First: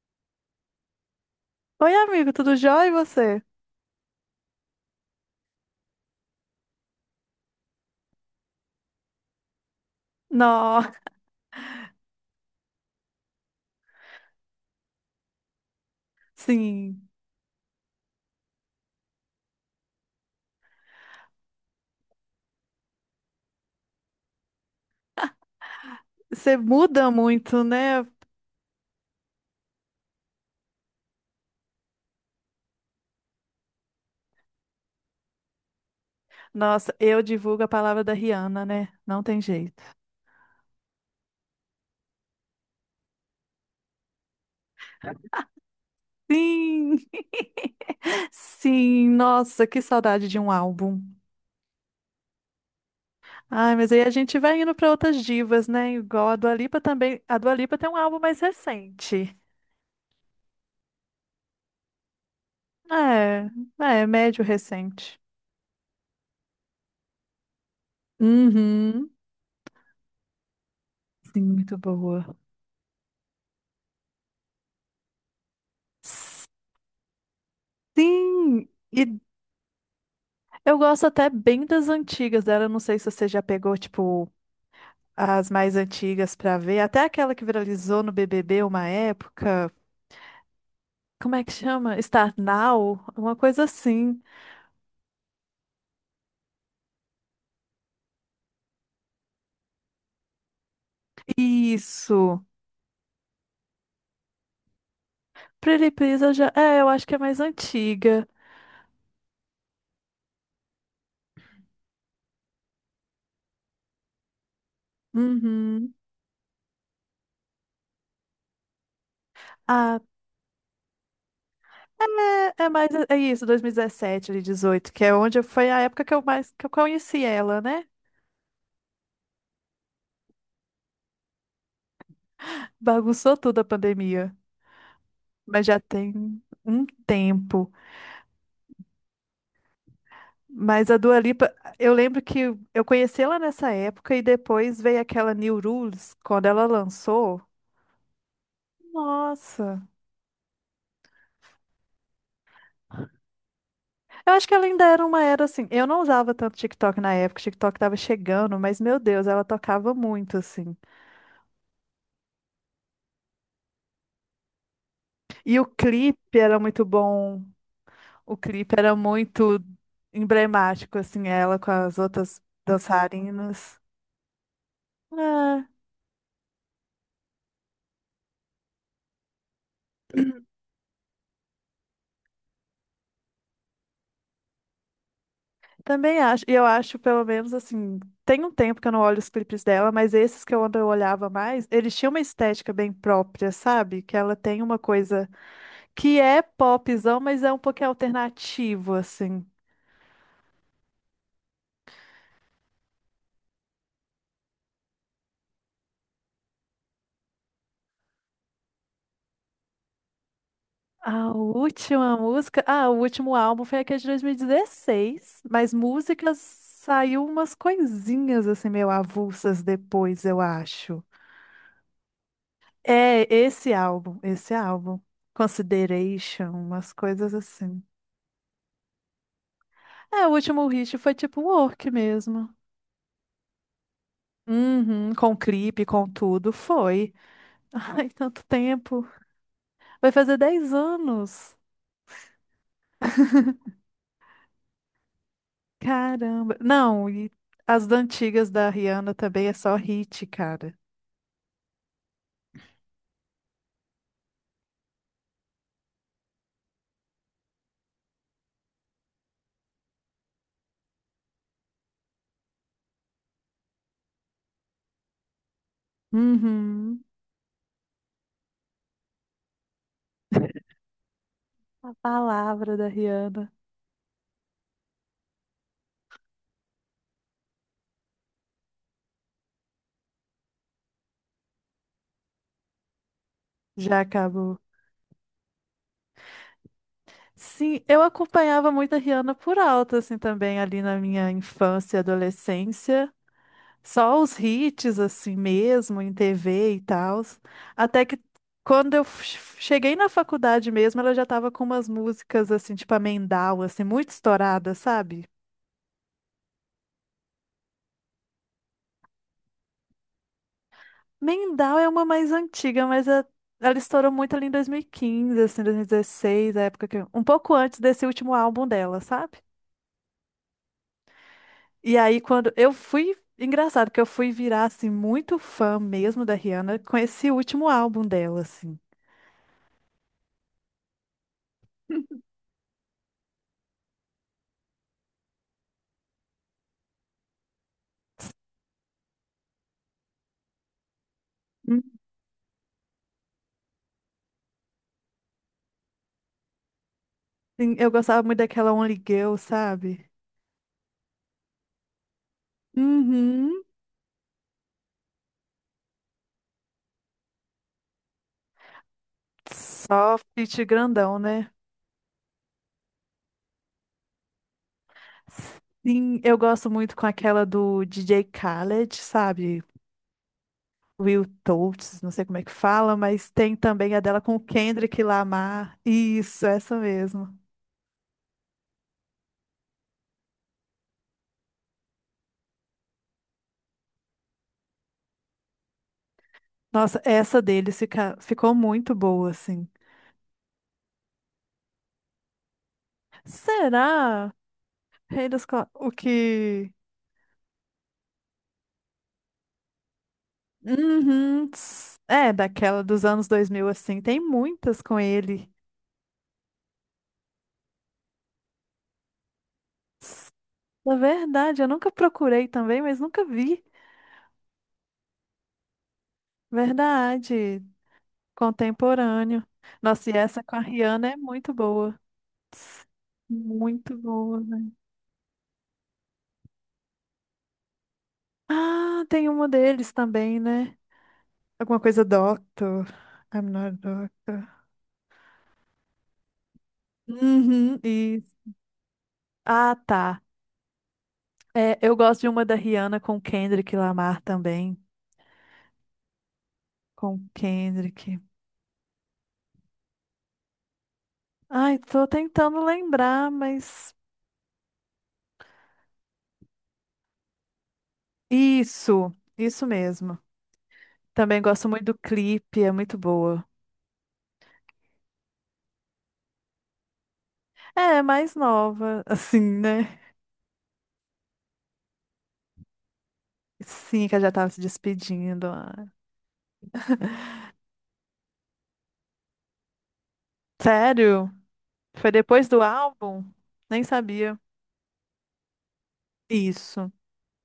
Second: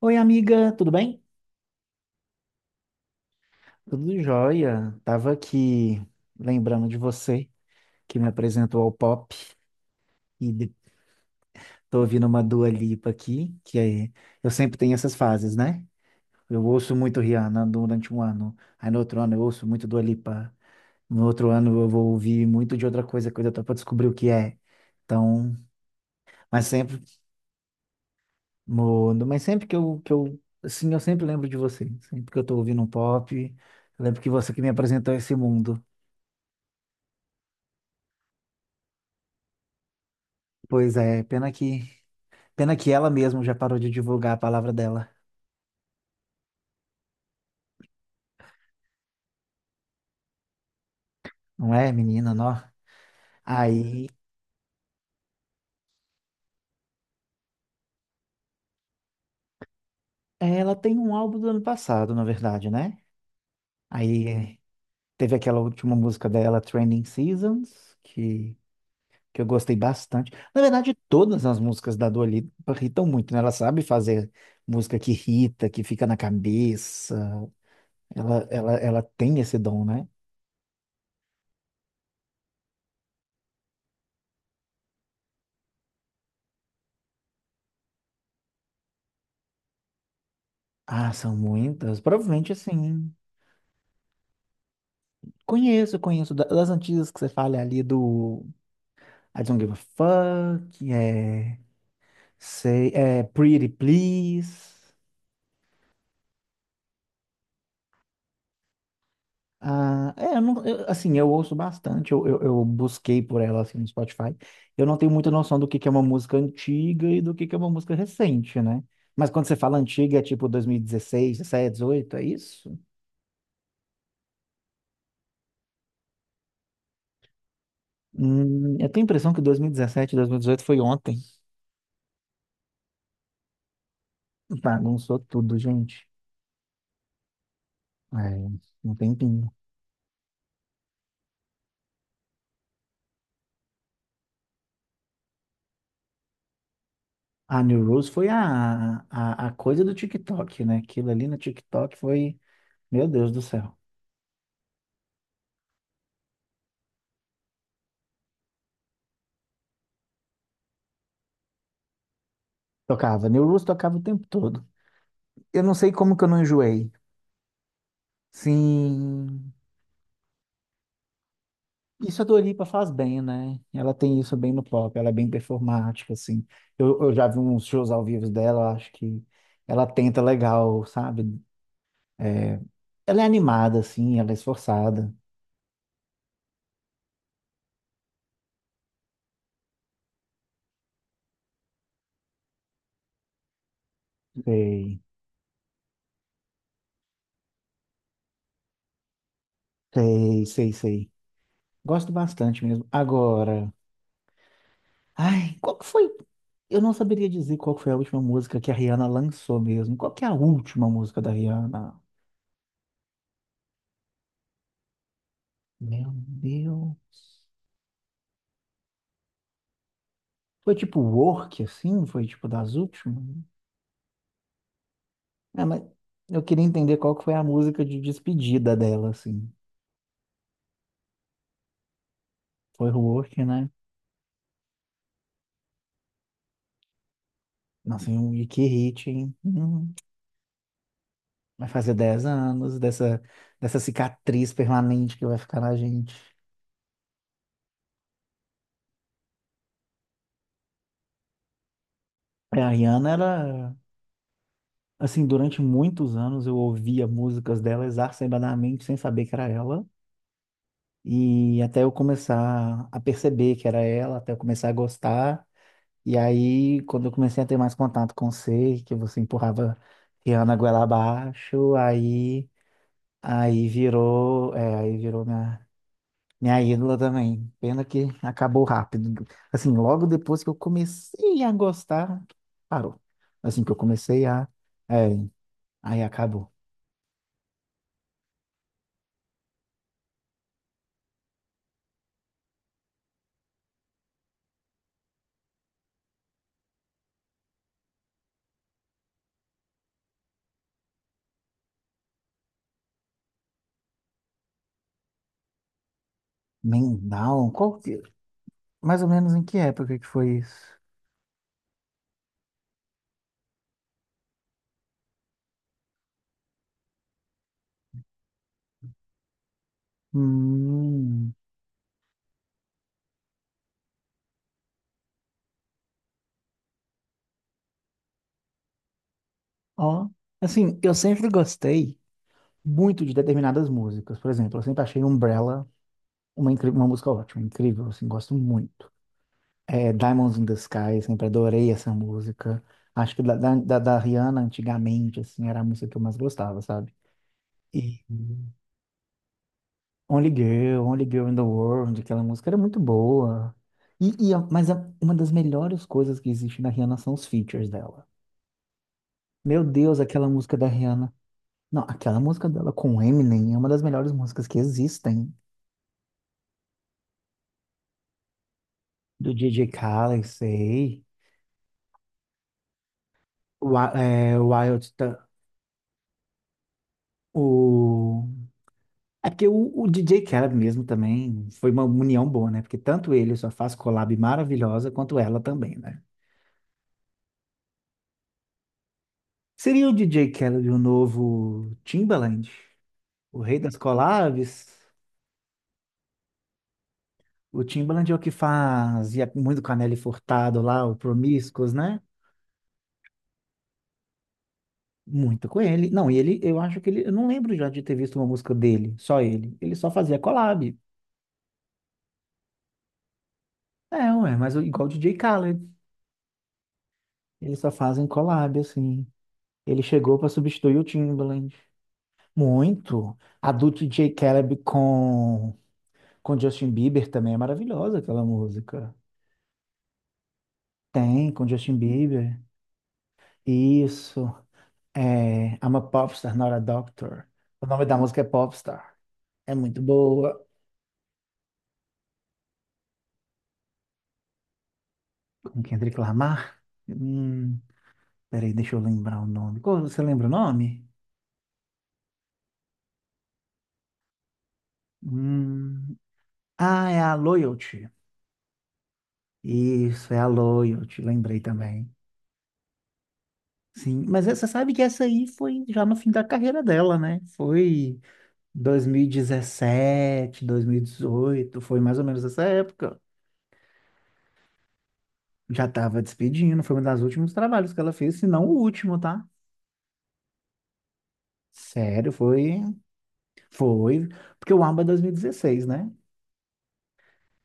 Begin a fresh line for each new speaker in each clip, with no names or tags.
Oi, amiga, tudo bem?
Oi, amigo, tudo jóia e você?
Tudo jóia. Tava aqui lembrando de você que me apresentou ao pop e de-
Nossa,
tô ouvindo uma Dua Lipa aqui, que é, eu sempre tenho essas fases, né? Eu ouço
sim,
muito Rihanna durante um ano, aí no outro ano eu ouço muito Dua Lipa, no outro ano eu vou ouvir muito de outra coisa, coisa até para descobrir o que é. Então,
você
mas sempre,
muda muito, né?
no, mas sempre que eu, assim, eu sempre lembro de você. Sempre que eu tô ouvindo um pop, eu lembro que você que me apresentou esse mundo.
Nossa, eu divulgo a palavra da Rihanna, né? Não tem jeito.
Pois é, pena que ela mesma já parou de divulgar a palavra dela,
Sim, sim, nossa, que saudade de um álbum.
não é, menina, não?
Ai, mas aí
Aí,
a gente vai indo para outras divas, né? Igual a Dua Lipa também. A Dua Lipa tem um álbum mais recente.
ela tem um álbum do ano passado, na verdade, né?
É, é,
Aí
médio
é,
recente.
teve aquela última música dela, Trending Seasons, que,
Uhum.
que eu gostei bastante. Na verdade,
Sim,
todas as
muito
músicas da
boa.
Dua Lipa irritam muito, né? Ela sabe fazer música que irrita, que fica na cabeça. Ela,
Sim,
ela, ela
e
tem esse dom, né?
eu gosto até bem das antigas dela. Eu não sei se você já pegou, tipo, as mais antigas pra ver. Até aquela que viralizou no BBB uma época.
Ah,
Como
são
é que chama?
muitas.
Start
Provavelmente,
Now?
assim,
Uma coisa assim.
conheço das antigas que você fala ali do I don't give a fuck.
Isso.
Say, pretty please.
Pretty Please, eu já... É, eu acho que é mais antiga.
Ah, é, eu não- eu, assim, eu ouço bastante, eu busquei por ela assim, no Spotify. Eu não tenho muita noção do que é
Uhum.
uma música antiga e do que é uma música recente, né? Mas quando você fala
Ah,
antiga, é tipo 2016, 17, 18, é
é, é
isso?
mais... É isso, 2017 ali, 18, que é onde foi a época que eu mais... que eu conheci ela, né?
Eu tenho a impressão que 2017, 2018 foi ontem.
Bagunçou tudo a pandemia.
Bagunçou tudo,
Mas já
gente.
tem um tempo.
É, um tempinho.
Mas a Dua Lipa, eu lembro que eu conheci ela nessa época e depois veio aquela New Rules, quando ela lançou.
A New Rules foi a coisa
Nossa!
do TikTok, né? Aquilo ali no TikTok foi, meu Deus do céu.
Eu acho que ela ainda era uma era assim. Eu não usava tanto TikTok na época, o TikTok tava chegando, mas meu Deus, ela tocava muito assim.
Tocava, New Rules tocava o tempo todo.
E
Eu
o
não sei como que eu
clipe
não
era muito
enjoei.
bom. O clipe era
Sim,
muito emblemático assim, ela com as
isso a
outras
Dua faz bem, né?
dançarinas.
Ela tem isso bem no pop, ela é bem performática, assim. Eu já vi uns shows ao vivo dela, eu acho que ela tenta legal, sabe? É, ela é animada, assim, ela é esforçada.
Também acho, e eu acho, pelo menos assim, tem um tempo que eu não olho os clipes dela, mas esses que eu ando eu olhava mais, eles tinham uma estética bem própria, sabe? Que ela tem uma
Sei,
coisa que é popzão, mas é um pouquinho alternativo, assim.
sei, sei, sei. Gosto bastante mesmo. Agora. Ai, qual que foi? Eu não saberia dizer qual foi a última música que a Rihanna lançou mesmo. Qual que é a última música da
A
Rihanna?
última música, ah, o último álbum foi aquele de 2016, mas
Meu
músicas
Deus.
saiu umas coisinhas assim meio avulsas depois, eu
Foi tipo
acho.
Work, assim? Foi tipo das últimas?
É esse álbum, esse álbum.
É, mas eu
Consideration,
queria
umas
entender qual que foi
coisas
a
assim.
música de despedida dela, assim.
É, o último hit foi tipo work mesmo.
Foi Work, né?
Uhum, com clipe, com tudo, foi. Ai,
Nossa,
tanto
e que
tempo.
hit, hein?
Vai fazer 10 anos.
Vai fazer 10 anos dessa, dessa cicatriz permanente que vai ficar na gente.
Caramba. Não, e as da antigas da Rihanna também é só hit, cara.
É, a Rihanna era assim, durante muitos anos eu ouvia músicas dela exacerbadamente, sem saber que era ela. E até eu começar a perceber que era ela, até eu começar a gostar. E aí,
Uhum.
quando eu comecei a ter mais contato com você, que você empurrava Rihanna goela abaixo,
A
aí,
palavra da Rihanna
aí virou, é, aí virou minha ídola também. Pena que acabou rápido. Assim, logo depois que eu comecei a gostar, parou. Assim que eu
já
comecei a,
acabou.
é, aí acabou.
Sim, eu acompanhava muito a Rihanna por alto, assim, também ali na minha infância e adolescência. Só os hits, assim mesmo, em TV e tal. Até que quando eu cheguei na faculdade mesmo, ela já tava com umas músicas, assim, tipo a Mendal, assim, muito estourada, sabe?
Mendal? Qual que, mais ou menos em que época que foi isso?
Mendal é uma mais antiga, mas ela estourou muito ali em 2015, assim, 2016, a época que... Um pouco antes desse último álbum dela, sabe?
Hum,
E aí, quando eu fui... Engraçado que eu fui virar, assim, muito fã mesmo da Rihanna com esse último álbum dela, assim.
Ó, assim, eu sempre gostei muito de determinadas músicas. Por exemplo, eu sempre achei Umbrella uma música ótima, incrível, assim, gosto muito. É, Diamonds in the Sky, sempre adorei essa música. Acho que da Rihanna, antigamente, assim, era a música que eu mais gostava, sabe?
Sim, eu
E
gostava muito daquela Only Girl, sabe?
Only Girl, Only Girl in the World, aquela música era muito
Uhum.
boa. E, uma das melhores coisas que existe na Rihanna são os features dela. Meu Deus,
Só
aquela música
feat
da Rihanna.
grandão, né?
Não, aquela música dela com o Eminem é uma das melhores músicas que existem.
Sim, eu gosto muito com aquela do DJ Khaled,
Do
sabe?
DJ Khaled, sei.
Will Totes, não sei como é que fala, mas tem também a dela com o
Wild,
Kendrick Lamar. Isso, essa mesmo.
O... É porque o DJ Khaled mesmo também foi uma união boa, né? Porque tanto ele só faz collab maravilhosa, quanto ela também, né?
Nossa, essa deles ficou muito boa, assim.
Seria o DJ Khaled o novo Timbaland? O Rei das
Será?
Colaves,
Rei dos O que.
o Timbaland é o que fazia muito com a Nelly Furtado lá, o
Uhum.
Promiscuous, né?
É, daquela dos anos 2000 assim. Tem muitas com
Muito
ele.
com ele. Não, e ele, eu acho que ele, eu não lembro já de ter visto uma música dele, só ele. Ele só fazia collab.
Na verdade, eu nunca procurei também, mas nunca vi.
É, ué, mas igual o DJ Khaled, eles
Verdade,
só fazem collab, assim.
contemporâneo.
Ele
Nossa, e
chegou para
essa com a
substituir o
Rihanna é muito
Timbaland.
boa. Ps,
Muito. A do
Muito
DJ
boa,
Khaled
né?
com Justin Bieber também é maravilhosa aquela música.
Ah, tem uma deles também, né?
Tem, com Justin
Alguma coisa
Bieber.
Doctor. I'm not a
Isso.
doctor.
É, I'm a Popstar, Not a Doctor. O
Uhum,
nome da música é
isso.
Popstar. É
Ah,
muito
tá.
boa.
É, eu gosto de uma da Rihanna com o Kendrick Lamar também.
Com Kendrick Lamar?
Com o
Hum,
Kendrick.
Peraí, deixa eu lembrar o nome. Você lembra o nome?
Ai, tô tentando lembrar, mas.
Hum, ah, é a Loyalty.
Isso
Isso, é
mesmo.
a Loyalty, lembrei
Também gosto muito
também.
do clipe, é muito boa.
Sim, mas você sabe que essa aí foi já no fim da carreira dela, né?
É,
Foi
é mais nova, assim, né?
2017, 2018, foi mais ou menos essa época.
Sim, que ela já tava se despedindo.
Já
Ah.
estava despedindo, foi um dos últimos trabalhos que ela fez, se não o último, tá?
Sério? Foi
Sério,
depois
foi,
do álbum? Nem
foi,
sabia.
porque o ABBA é 2016, né?
Isso.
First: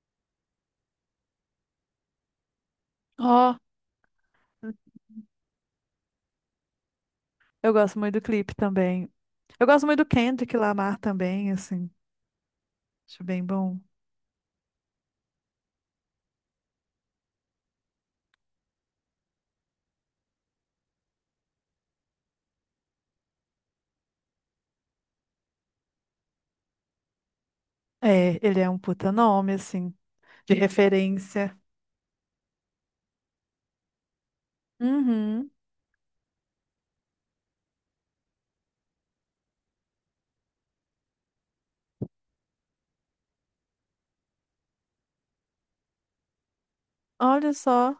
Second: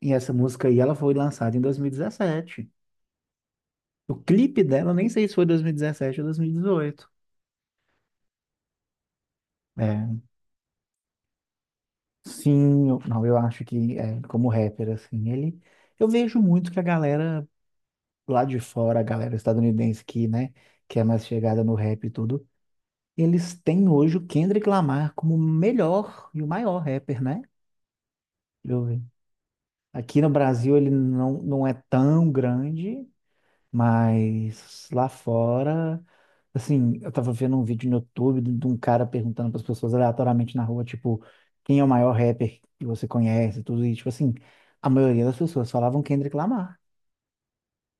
E essa música aí, ela foi lançada em 2017.
Ó,
O clipe dela, eu nem sei se foi 2017 ou 2018.
eu gosto muito do clipe também. Eu gosto muito do
É,
Kendrick Lamar também, assim.
sim,
Acho
não, eu
bem
acho
bom.
que é, como rapper, assim, eu vejo muito que a galera lá de fora, a galera estadunidense que, né, que é mais chegada no rap e tudo, eles têm hoje o Kendrick Lamar como o melhor e o maior rapper, né?
É, ele é um
Eu-
puta nome, assim,
Aqui no
de
Brasil ele não,
referência.
não é tão grande, mas lá
Uhum.
fora, assim, eu tava vendo um vídeo no YouTube de um cara perguntando para as pessoas aleatoriamente na rua, tipo, quem é o maior rapper que você conhece, tudo isso, tipo assim, a maioria das pessoas falavam Kendrick Lamar.
Olha só.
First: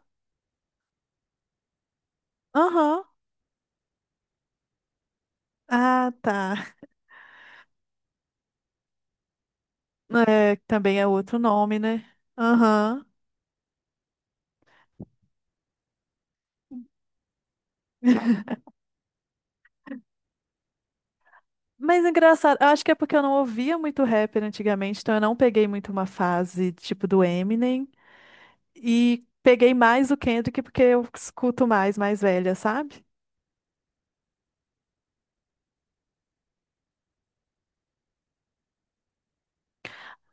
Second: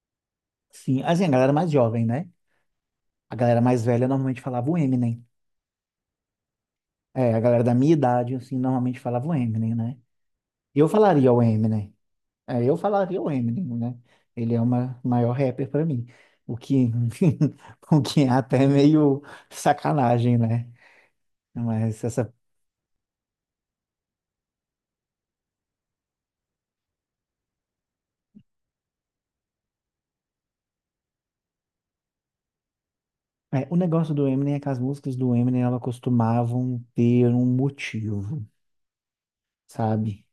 Sim, assim, a galera mais jovem, né?
Aham.
A galera mais velha normalmente falava o Eminem.
Ah, tá.
É, a galera da minha idade, assim, normalmente falava o Eminem, né?
É,
Eu
também é
falaria
outro
o
nome,
Eminem.
né?
É, eu
Aham.
falaria o Eminem, né? Ele é o maior rapper pra mim. O que, o que é até meio sacanagem, né? Mas
Mas é engraçado, eu acho que é porque eu não ouvia muito rapper antigamente, então eu não peguei muito uma fase tipo do Eminem e peguei mais o Kendrick porque eu escuto mais, mais velha, sabe?
o negócio do Eminem é que as músicas do Eminem elas costumavam ter um motivo, sabe?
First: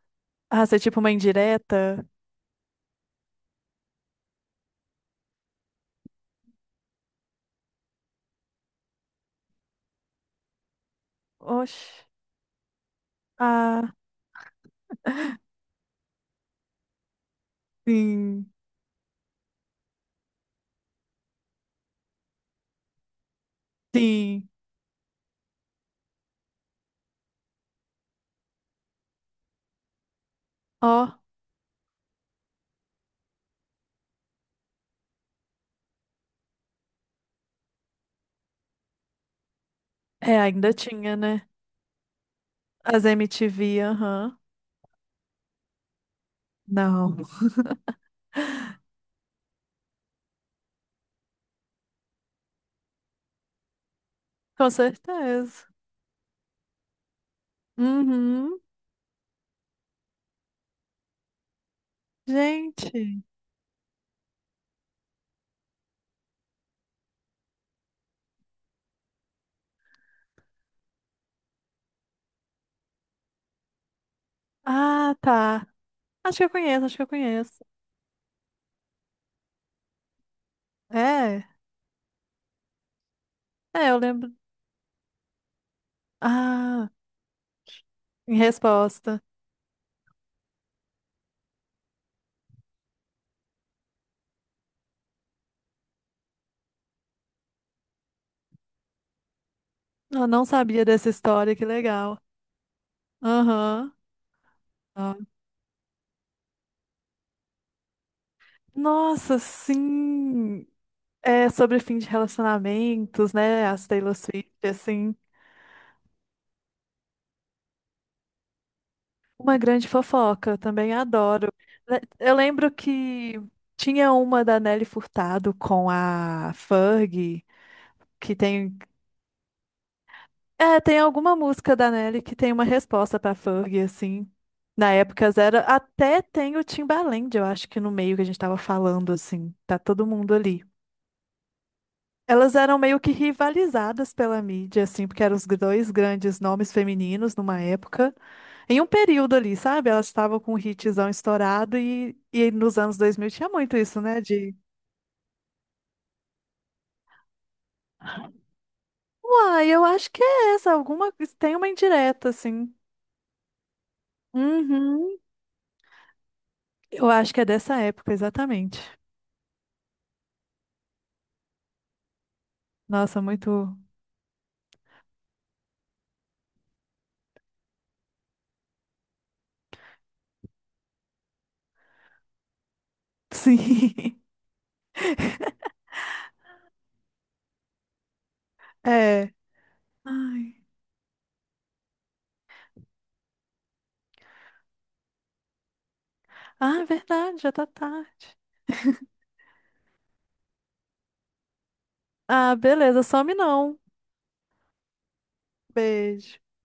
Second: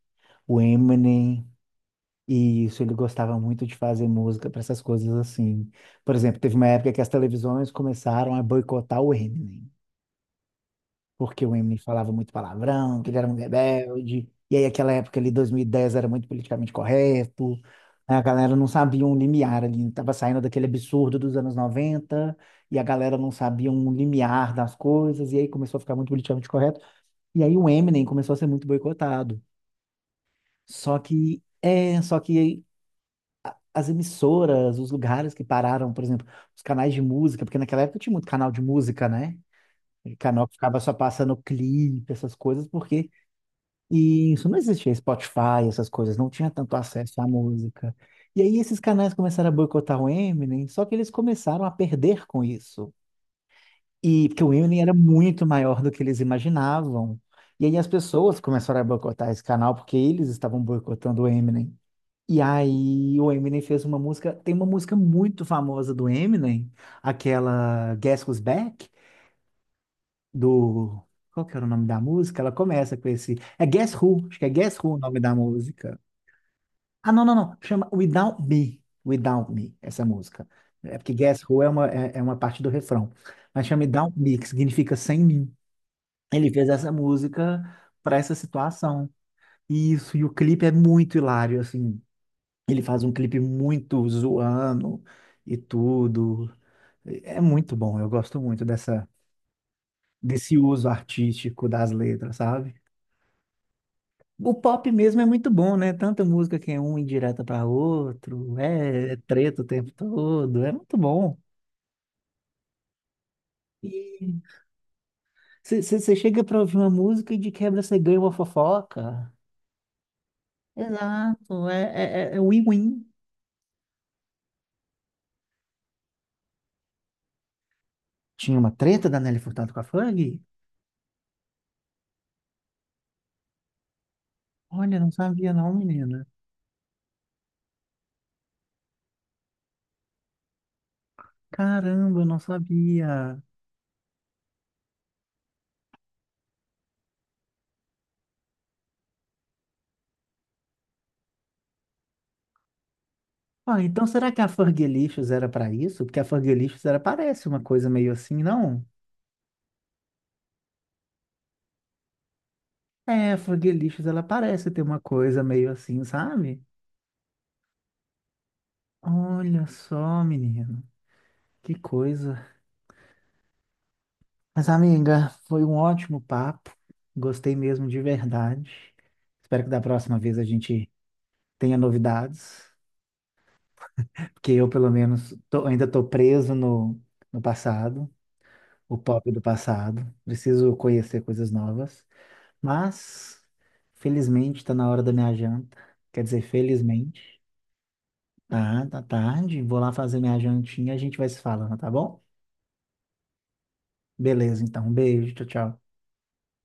O
Ah, ser tipo uma
Eminem,
indireta?
e isso, ele gostava muito de fazer música para essas coisas assim. Por exemplo, teve uma época que as televisões começaram a boicotar o Eminem, porque o Eminem
Oxe.
falava muito palavrão, que ele era um
Ah,
rebelde. E aí, aquela época ali, 2010 era muito politicamente correto. Né? A
sim,
galera não sabia um limiar ali, estava saindo daquele absurdo dos anos 90 e a galera não sabia um
sim.
limiar das coisas, e aí começou a ficar muito politicamente correto. E aí o Eminem começou a ser muito boicotado.
Ó,
Só que, é, só que as emissoras, os lugares que pararam, por exemplo, os canais de música, porque naquela época tinha muito canal de música, né? E
é,
canal que
ainda
ficava só
tinha,
passando
né?
clipe, essas coisas,
As
porque
MTV,
e
aham.
isso não existia Spotify, essas coisas, não tinha tanto
Não.
acesso à música. E aí esses canais começaram a boicotar o Eminem, só que eles começaram a perder com isso. E porque o
Com
Eminem era muito
certeza.
maior do que eles imaginavam. E aí as pessoas
Uhum.
começaram a boicotar esse canal porque eles estavam boicotando o Eminem. E aí
Gente.
o Eminem fez uma música, tem uma música muito famosa do Eminem, aquela Guess Who's Back, do... Qual que era o nome da música? Ela começa com esse... É Guess Who, acho que é Guess Who o
Ah,
nome da
tá.
música.
Acho que eu conheço, acho que eu
Ah, não, não, não.
conheço.
Chama Without Me. Without Me, essa música. É porque Guess
É,
Who é uma parte do refrão. Mas chama
é, eu
Without
lembro.
Me, que significa sem mim. Ele fez
Ah.
essa música para essa
Em
situação.
resposta.
E isso, e o clipe é muito hilário, assim. Ele faz um clipe muito zoando e tudo. É muito bom, eu gosto muito dessa,
Eu não
desse
sabia
uso
dessa história, que
artístico das
legal.
letras, sabe?
Aham.
O pop
Ah.
mesmo é muito bom, né? Tanta música que é um indireta para outro, é, é
Nossa,
treta o tempo todo,
sim!
é muito bom.
É sobre fim de relacionamentos, né? As Taylor
E
Swift, assim.
você chega para ouvir uma música e de quebra você ganha uma fofoca.
Uma grande fofoca, eu também adoro.
Exato, é é- é
Eu
é
lembro
win-win.
que tinha uma da Nelly Furtado com a Fergie, que
Tinha uma
tem.
treta da Nelly Furtado com a Fergie?
É, tem alguma música da Nelly que tem uma resposta pra Fergie, assim. Na
Olha, não
época
sabia
zero,
não,
até
menina.
tem o Timbaland, eu acho que no meio que a gente tava falando, assim. Tá todo mundo ali.
Caramba, eu não
Elas eram meio que
sabia.
rivalizadas pela mídia, assim, porque eram os dois grandes nomes femininos numa época. Em um período ali, sabe? Elas estavam com o hitzão estourado e nos anos 2000 tinha muito
Ah,
isso,
então
né?
será que a
De,
Fergalicious era para isso? Porque a Fergalicious era parece uma coisa meio assim, não?
uai, eu acho que é essa, alguma, tem uma indireta, assim.
É, a Fergalicious ela parece ter uma
Uhum,
coisa meio assim, sabe?
eu acho que é dessa época, exatamente.
Olha só, menino, que coisa.
Nossa, muito.
Mas, amiga, foi um ótimo papo. Gostei mesmo de verdade. Espero que da próxima vez a gente tenha novidades,
Sim.
porque eu, pelo menos, ainda estou preso no passado, o pop
É.
do passado.
Ai.
Preciso conhecer coisas novas. Mas, felizmente, está na hora da minha janta. Quer dizer,
Ah, é
felizmente.
verdade, já tá tarde.
Tá, tá tarde. Vou lá fazer minha jantinha e a gente vai se falando, tá bom?
Ah, beleza, some não.
Beleza, então. Um beijo, tchau, tchau.
Beijo.